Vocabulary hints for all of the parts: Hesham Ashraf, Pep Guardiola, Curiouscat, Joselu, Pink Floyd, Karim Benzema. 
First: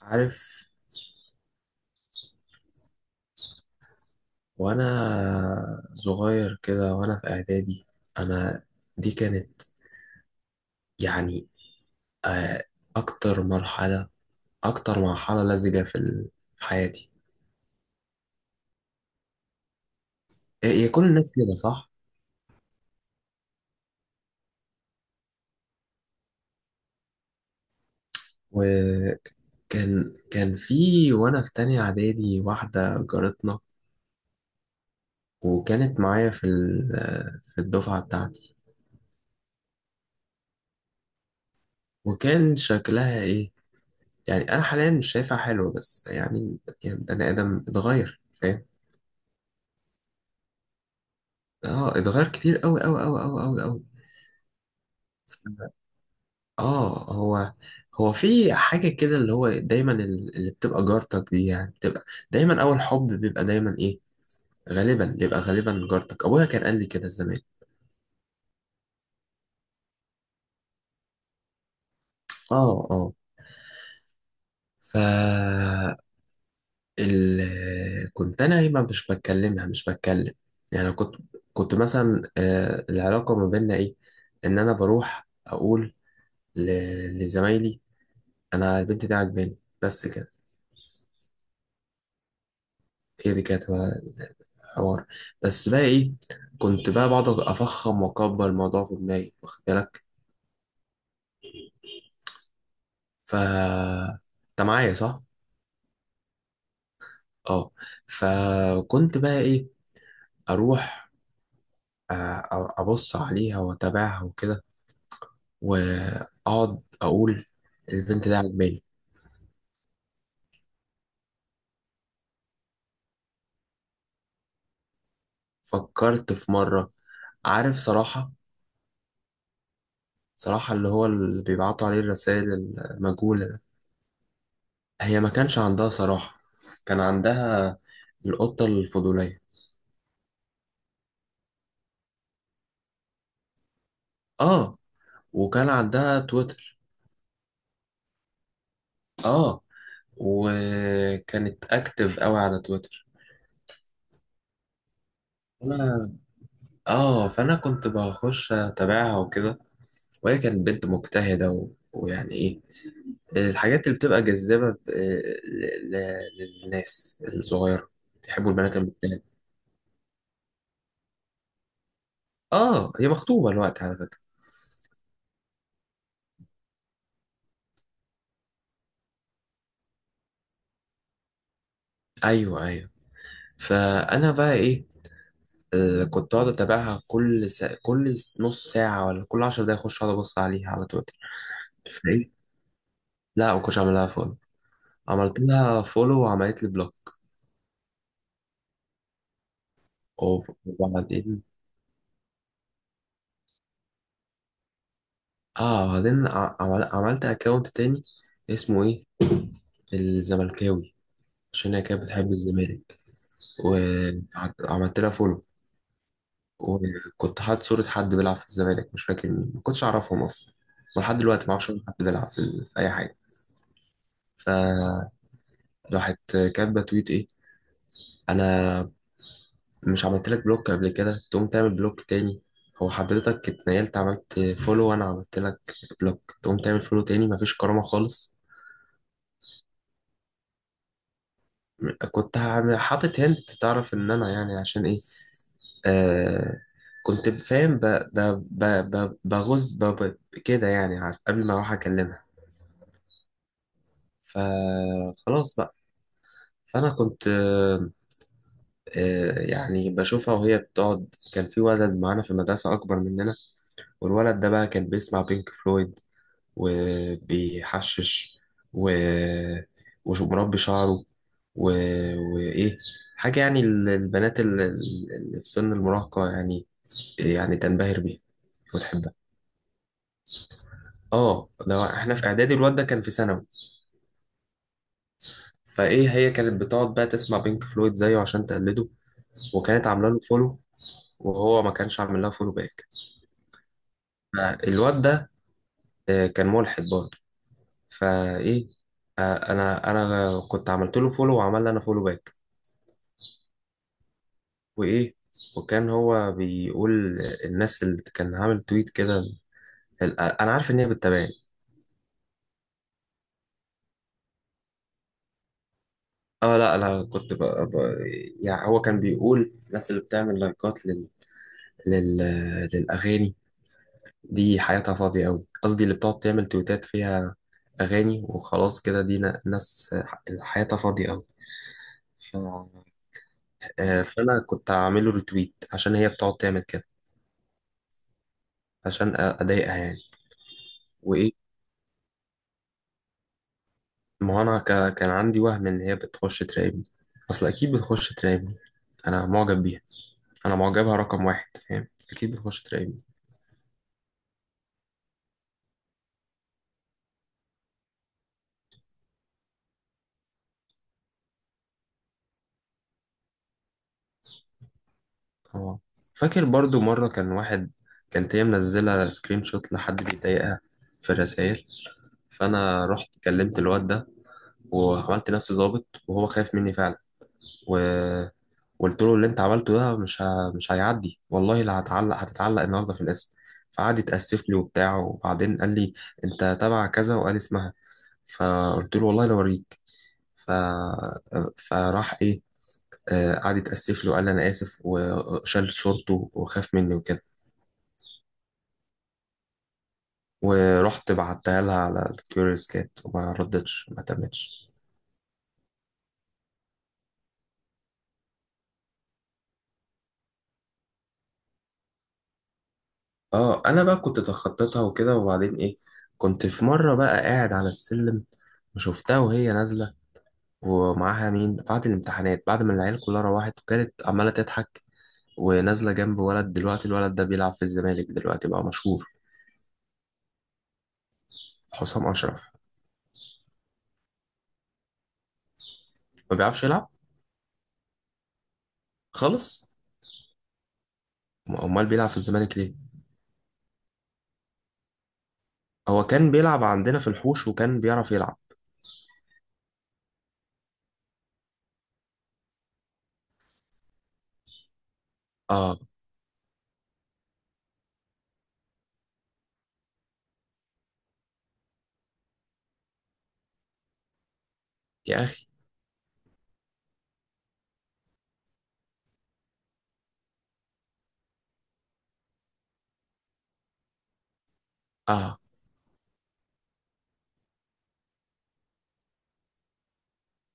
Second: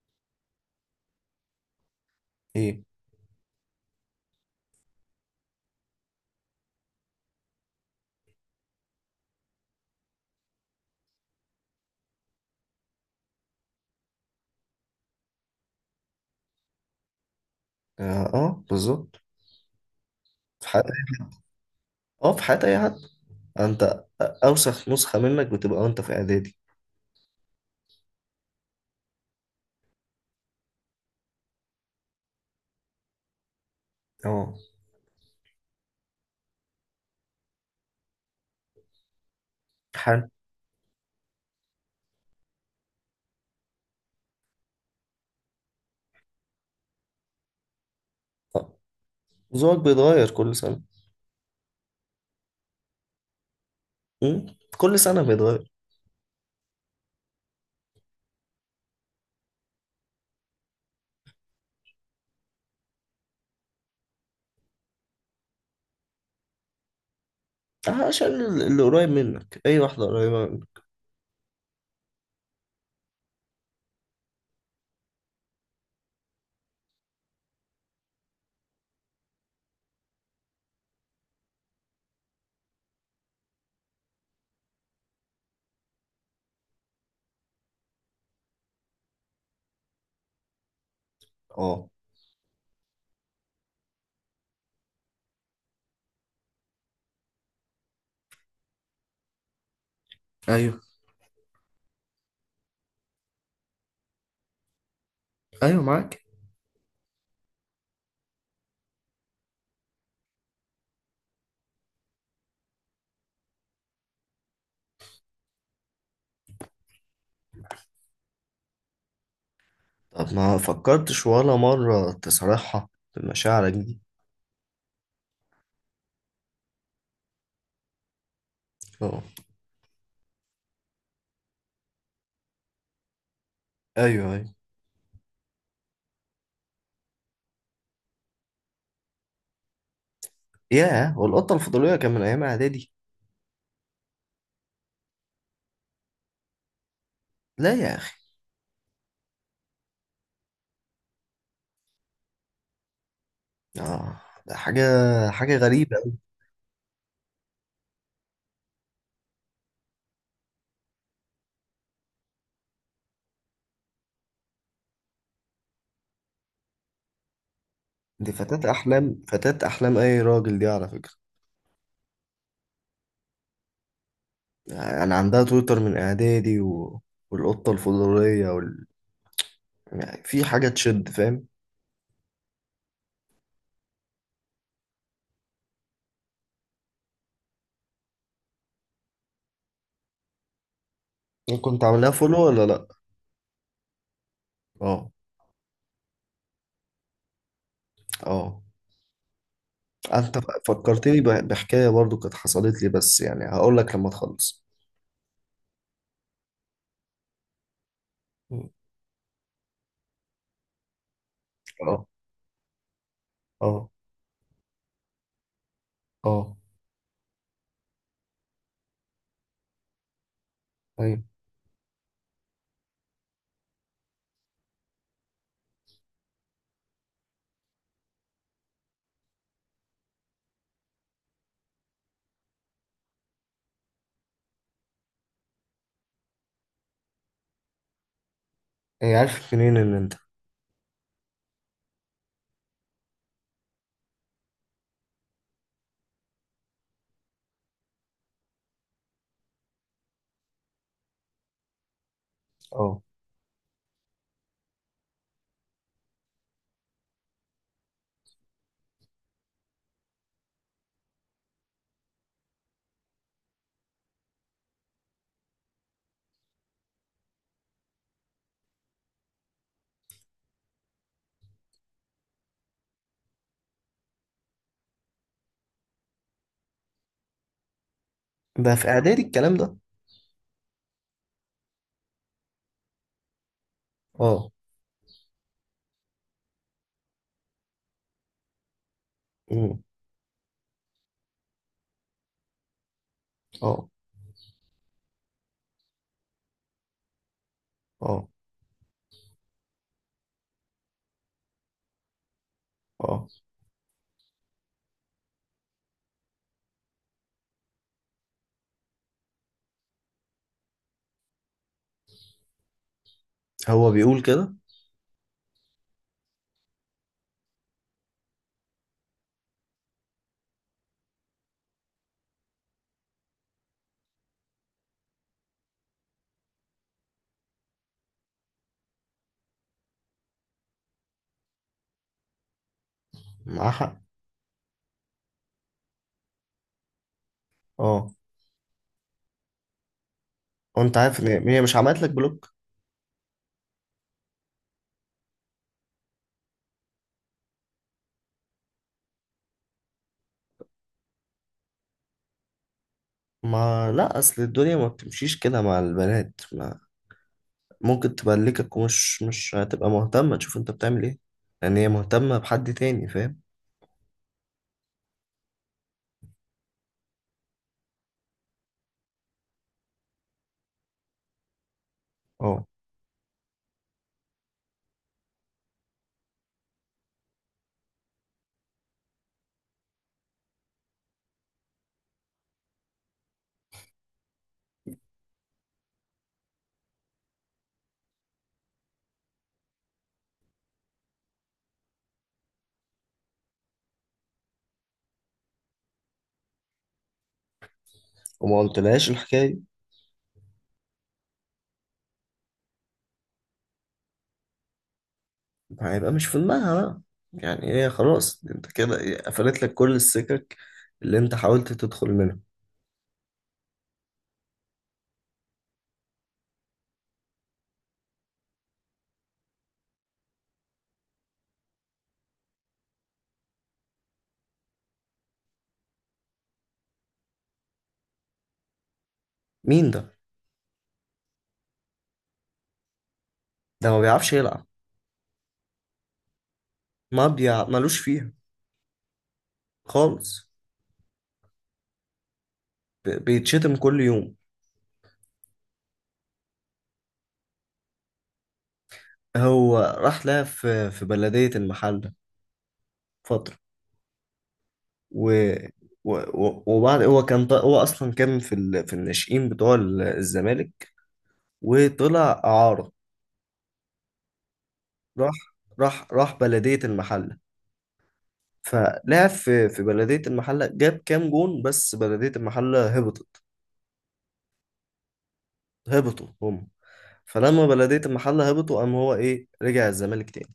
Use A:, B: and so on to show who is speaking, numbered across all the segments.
A: عارف.
B: ايه.
A: وانا صغير كده وانا في اعدادي، انا دي كانت يعني آه، اكتر مرحلة، اكتر مرحلة لزجة في حياتي.
B: اه، آه، بالظبط. في حياة
A: هي كل الناس كده، صح؟
B: اه في حياة اي حد. انت اوسخ نسخة منك بتبقى وانت في اعدادي.
A: وكان كان في، وانا في تانية اعدادي، واحدة جارتنا،
B: اه.
A: وكانت معايا في ال- آه، في الدفعة بتاعتي.
B: حال.
A: وكان شكلها ايه؟ يعني انا حاليا مش شايفها حلوة، بس يعني، يعني بني ادم اتغير، فاهم؟
B: آه، ذوقك بيتغير كل سنة.
A: اه اتغير كتير، قوي قوي قوي قوي قوي قوي.
B: مم؟ كل سنة بيتغير.
A: اه، هو في حاجة كده، اللي هو دايما اللي بتبقى جارتك دي، يعني بتبقى دايما أول حب، بيبقى دايما إيه، غالبا بيبقى، غالبا جارتك. أبويا كان قال لي كده زمان.
B: عشان اللي قريب منك، اي واحدة قريبة منك.
A: اه اه. ف ال... كنت أنا إيه، ما مش بتكلمها، مش بتكلم، يعني كنت، كنت مثلا آه، العلاقة ما بيننا إيه، إن أنا بروح أقول ل... لزمايلي أنا البنت دي عجباني، بس كده.
B: اه،
A: هي دي كانت حوار، بس بقى ايه، كنت بقى بقعد افخم واكبر الموضوع في دماغي، واخد بالك؟
B: ايوه،
A: ف انت معايا، صح؟
B: ايوه، معاك.
A: اه. فكنت بقى ايه، اروح ابص عليها واتابعها وكده، واقعد اقول البنت دي عجباني.
B: طب ما فكرتش ولا مرة تصارحها بمشاعرك دي؟
A: فكرت في مره، عارف، صراحه،
B: اه،
A: صراحه اللي هو اللي بيبعتوا عليه الرسائل المجهوله ده.
B: ايوه، ايوه.
A: هي ما كانش عندها صراحه، كان عندها القطه الفضوليه.
B: ياه، والقطة الفضولية كان من ايام اعدادي؟
A: اه، وكان عندها تويتر.
B: لا يا اخي.
A: اه، وكانت اكتف قوي على تويتر.
B: اه. ده حاجة غريبة.
A: انا اه فانا كنت بخش اتابعها وكده، وهي كانت بنت مجتهده ويعني ايه، الحاجات اللي بتبقى جذابه للناس الصغيره،
B: دي
A: بيحبوا
B: فتاة
A: البنات المجتهده.
B: أحلام، فتاة أحلام أي راجل دي على فكرة.
A: اه هي مخطوبه الوقت على فكره.
B: يعني عندها تويتر من إعدادي والقطة الفضولية يعني في حاجة تشد، فاهم.
A: ايوه ايوه. فانا بقى ايه، كنت اقعد اتابعها كل نص ساعه ولا كل 10 دقايق اخش اقعد ابص عليها على تويتر.
B: يعني كنت عاملها
A: فايه،
B: فولو ولا لأ؟
A: لا ما كنتش اعملها.
B: اه،
A: عملت لها فولو وعملت لي بلوك.
B: اه. أنت فكرتني
A: وبعدين
B: بحكاية برضو كانت حصلت لي، بس يعني هقول لك لما تخلص.
A: اه بعدين عملت اكونت تاني،
B: م.
A: اسمه ايه، الزملكاوي، عشان هي كانت
B: اه،
A: بتحب الزمالك.
B: اه،
A: وعملت لها فولو،
B: اه.
A: وكنت حاطط صورة حد بيلعب في الزمالك، مش فاكر مين، ما كنتش اعرفهم اصلا، ولحد
B: أيوة.
A: دلوقتي ما اعرفش ولا حد بيلعب في اي حاجة. فراحت كاتبة تويت ايه، انا مش عملت لك بلوك قبل كده تقوم تعمل بلوك تاني؟ هو حضرتك اتنقلت، عملت فولو وانا عملت لك بلوك، تقوم تعمل فولو تاني؟ مفيش كرامة خالص.
B: هي عارف منين إن أنت؟
A: حاطط هنت تعرف ان انا، يعني عشان ايه، آه، كنت فاهم بغز كده، يعني قبل ما اروح اكلمها.
B: اه.
A: فخلاص بقى. فانا كنت يعني بشوفها وهي بتقعد. كان في ولد معانا في المدرسة اكبر مننا، والولد ده بقى كان بيسمع بينك فلويد، وبيحشش و... ومربي شعره و... وإيه، حاجة يعني البنات اللي في سن المراهقة، يعني، يعني تنبهر بيها
B: ده في
A: وتحبها.
B: إعدادي الكلام ده.
A: اه ده احنا في اعدادي، الواد ده كان في ثانوي.
B: اه.
A: فايه، هي كانت بتقعد بقى تسمع بينك فلويد زيه عشان تقلده،
B: م.
A: وكانت عامله له فولو، وهو ما كانش عامل لها فولو باك.
B: اه،
A: فالواد ده كان ملحد برضه.
B: اه،
A: فايه آه، انا كنت عملت له فولو، وعمل لي انا فولو باك.
B: اه.
A: وايه، وكان هو بيقول الناس اللي كان عامل تويت كده انا عارف ان هي بتتابعني.
B: هو بيقول كده؟
A: اه لا انا كنت يعني هو كان بيقول الناس اللي بتعمل لايكات لل... للاغاني دي حياتها فاضيه قوي، قصدي اللي بتقعد تعمل تويتات فيها اغاني وخلاص كده، دي ناس حياتها فاضيه قوي. ف...
B: معاه حق.
A: آه، فانا كنت هعمله ريتويت عشان هي بتقعد تعمل كده،
B: اه.
A: عشان اضايقها يعني.
B: وانت عارف
A: وايه،
B: ان هي مش عملت لك بلوك؟
A: ما هو انا كان عندي وهم ان هي بتخش تراقبني، اصل اكيد بتخش تراقبني، انا معجب بيها، انا معجبها رقم واحد، فاهم؟ اكيد بتخش تراقبني.
B: ما لا، اصل الدنيا ما بتمشيش كده مع البنات، ما ممكن تبلكك، ومش مش هتبقى مهتمة تشوف انت بتعمل ايه، لان هي مهتمة بحد تاني، فاهم.
A: اه فاكر برضو مره كان واحد، كانت هي منزله سكرين شوت لحد بيضايقها في الرسائل،
B: اه.
A: فانا رحت كلمت الواد ده، وعملت نفسي ظابط، وهو خايف مني فعلا، و قلت له اللي انت عملته ده مش هيعدي، والله لا هتعلق، هتتعلق النهارده في الاسم. فقعد يتأسف لي وبتاع، وبعدين قال لي انت تبع كذا، وقال اسمها. فقلت له والله لو اوريك. ف... فراح ايه، قعد يتأسف لي وقال لي انا اسف، وشال صورته وخاف مني وكده.
B: وما قلتلهاش الحكاية دي؟
A: ورحت بعتها لها على الكيوريوس كات، وما ردتش، ما تمتش.
B: هيبقى مش في دماغها بقى. يعني هي خلاص انت كده ايه، قفلت لك كل السكك اللي انت حاولت تدخل منها.
A: اه انا بقى كنت تخطيتها وكده. وبعدين ايه، كنت في مرة بقى قاعد على السلم، وشفتها وهي نازلة ومعاها مين، بعد الامتحانات، بعد ما العيال كلها روحت، وكانت عمالة تضحك ونازلة جنب ولد، دلوقتي الولد ده بيلعب في الزمالك، دلوقتي بقى مشهور.
B: مين ده؟
A: حسام أشرف.
B: ده ما بيعرفش يلعب.
A: ما بيعرفش يلعب.
B: ما بيع... ملوش فيها
A: خلص.
B: خالص.
A: امال بيلعب في الزمالك ليه؟
B: بيتشتم كل يوم.
A: هو كان بيلعب عندنا في الحوش، وكان بيعرف يلعب.
B: هو راح لها في بلدية المحل فترة. و
A: اه
B: و- و- وبعد هو كان هو اصلا كان في الناشئين بتوع الزمالك، وطلع اعاره.
A: يا
B: راح
A: اخي.
B: راح بلديه المحله، فلعب في بلديه المحله، جاب كام جون، بس بلديه المحله هبطت،
A: اه
B: هبطوا هم. فلما بلديه المحله هبطوا قام هو ايه، رجع الزمالك تاني.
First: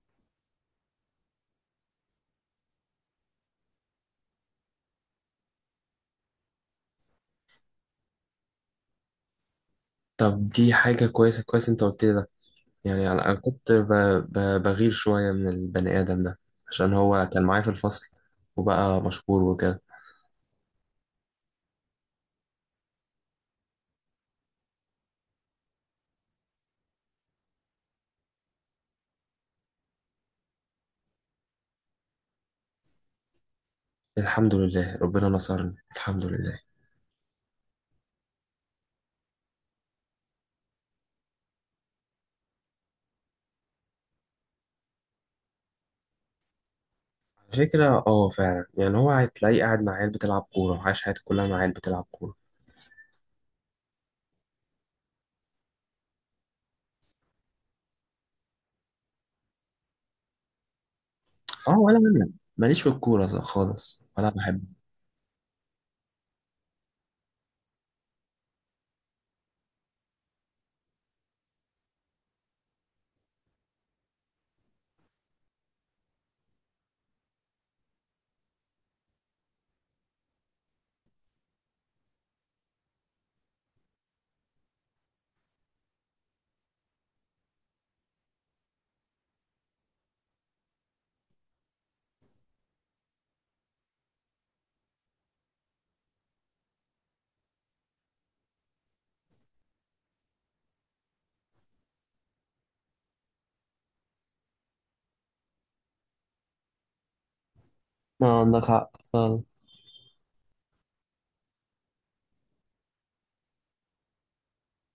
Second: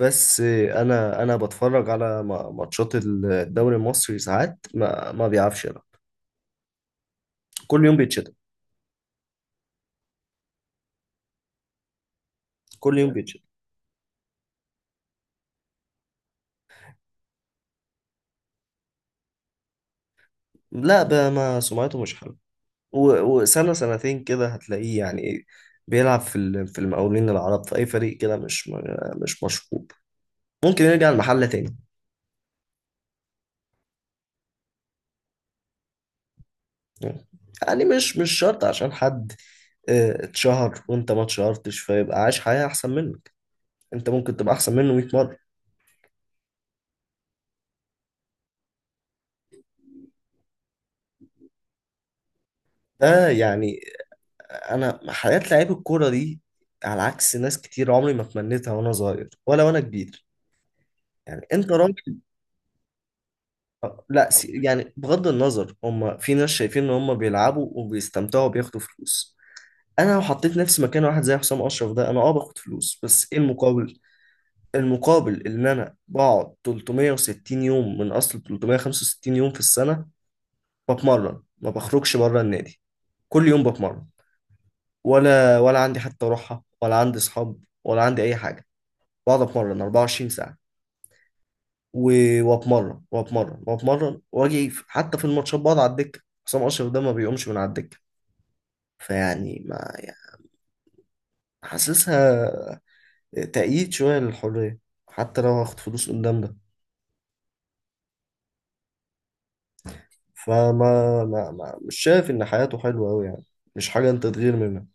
B: بس انا بتفرج على ماتشات الدوري المصري، ساعات ما بيعرفش يلعب، كل يوم بيتشتم،
A: طب دي حاجة كويسة، كويس انت قلت لي ده.
B: كل يوم
A: يعني انا
B: بيتشتم.
A: كنت بغير شوية من البني ادم ده، عشان هو كان معايا في الفصل وبقى مشهور وكده.
B: لا بقى، ما سمعته مش حلوه. وسنة سنتين كده هتلاقيه يعني ايه، بيلعب في المقاولين العرب، في أي فريق كده مش مش مشهور، ممكن يرجع المحلة تاني.
A: الحمد لله ربنا نصرني، الحمد لله.
B: يعني مش شرط عشان حد اه، اتشهر وانت ما اتشهرتش فيبقى عايش حياة أحسن منك. انت ممكن تبقى أحسن منه 100 مرة.
A: على فكرة اه فعلا، يعني هو هتلاقيه قاعد مع عيال بتلعب كورة، وعايش حياته كلها مع عيال بتلعب كورة.
B: ده يعني، أنا حياة لعيب الكورة دي، على عكس ناس كتير، عمري ما تمنيتها وأنا صغير ولا وأنا كبير. يعني انت
A: اه ولا
B: راجل.
A: انا، ماليش في الكورة خالص، ولا
B: لا،
A: بحب.
B: يعني بغض النظر، هم في ناس شايفين ان هم بيلعبوا وبيستمتعوا وبياخدوا فلوس. انا لو حطيت نفسي مكان واحد زي حسام اشرف ده، انا باخد فلوس، بس ايه المقابل؟ المقابل ان انا بقعد 360 يوم من اصل 365 يوم في السنة بتمرن، ما بخرجش بره النادي، كل يوم بتمرن، ولا عندي حتى روحة، ولا عندي اصحاب، ولا عندي اي حاجة. بقعد اتمرن 24 ساعة، واتمرن واتمرن واتمرن، واجي حتى في الماتشات بقعد على الدكه. حسام اشرف ده ما بيقومش من على الدكه. فيعني ما يعني حاسسها تأييد شويه للحريه، حتى لو هاخد فلوس قدام ده.
A: اه عندك حق فعلا.
B: فما ما ما مش شايف ان حياته حلوه قوي يعني، مش حاجه انت تغير منها.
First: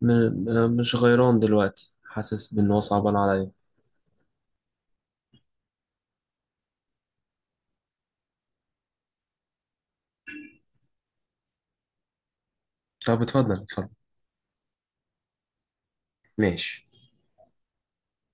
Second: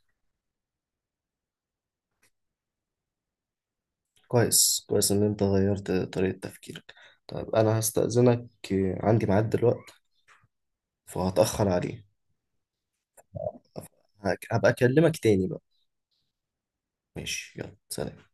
A: مش غيران دلوقتي، حاسس بإن هو صعبان عليا.
B: كويس، كويس ان انت غيرت طريقه تفكيرك. طيب انا هستأذنك، عندي ميعاد دلوقتي فهتأخر عليه.
A: طب اتفضل اتفضل.
B: هبقى اكلمك تاني بقى.
A: ماشي.
B: ماشي، يلا سلام.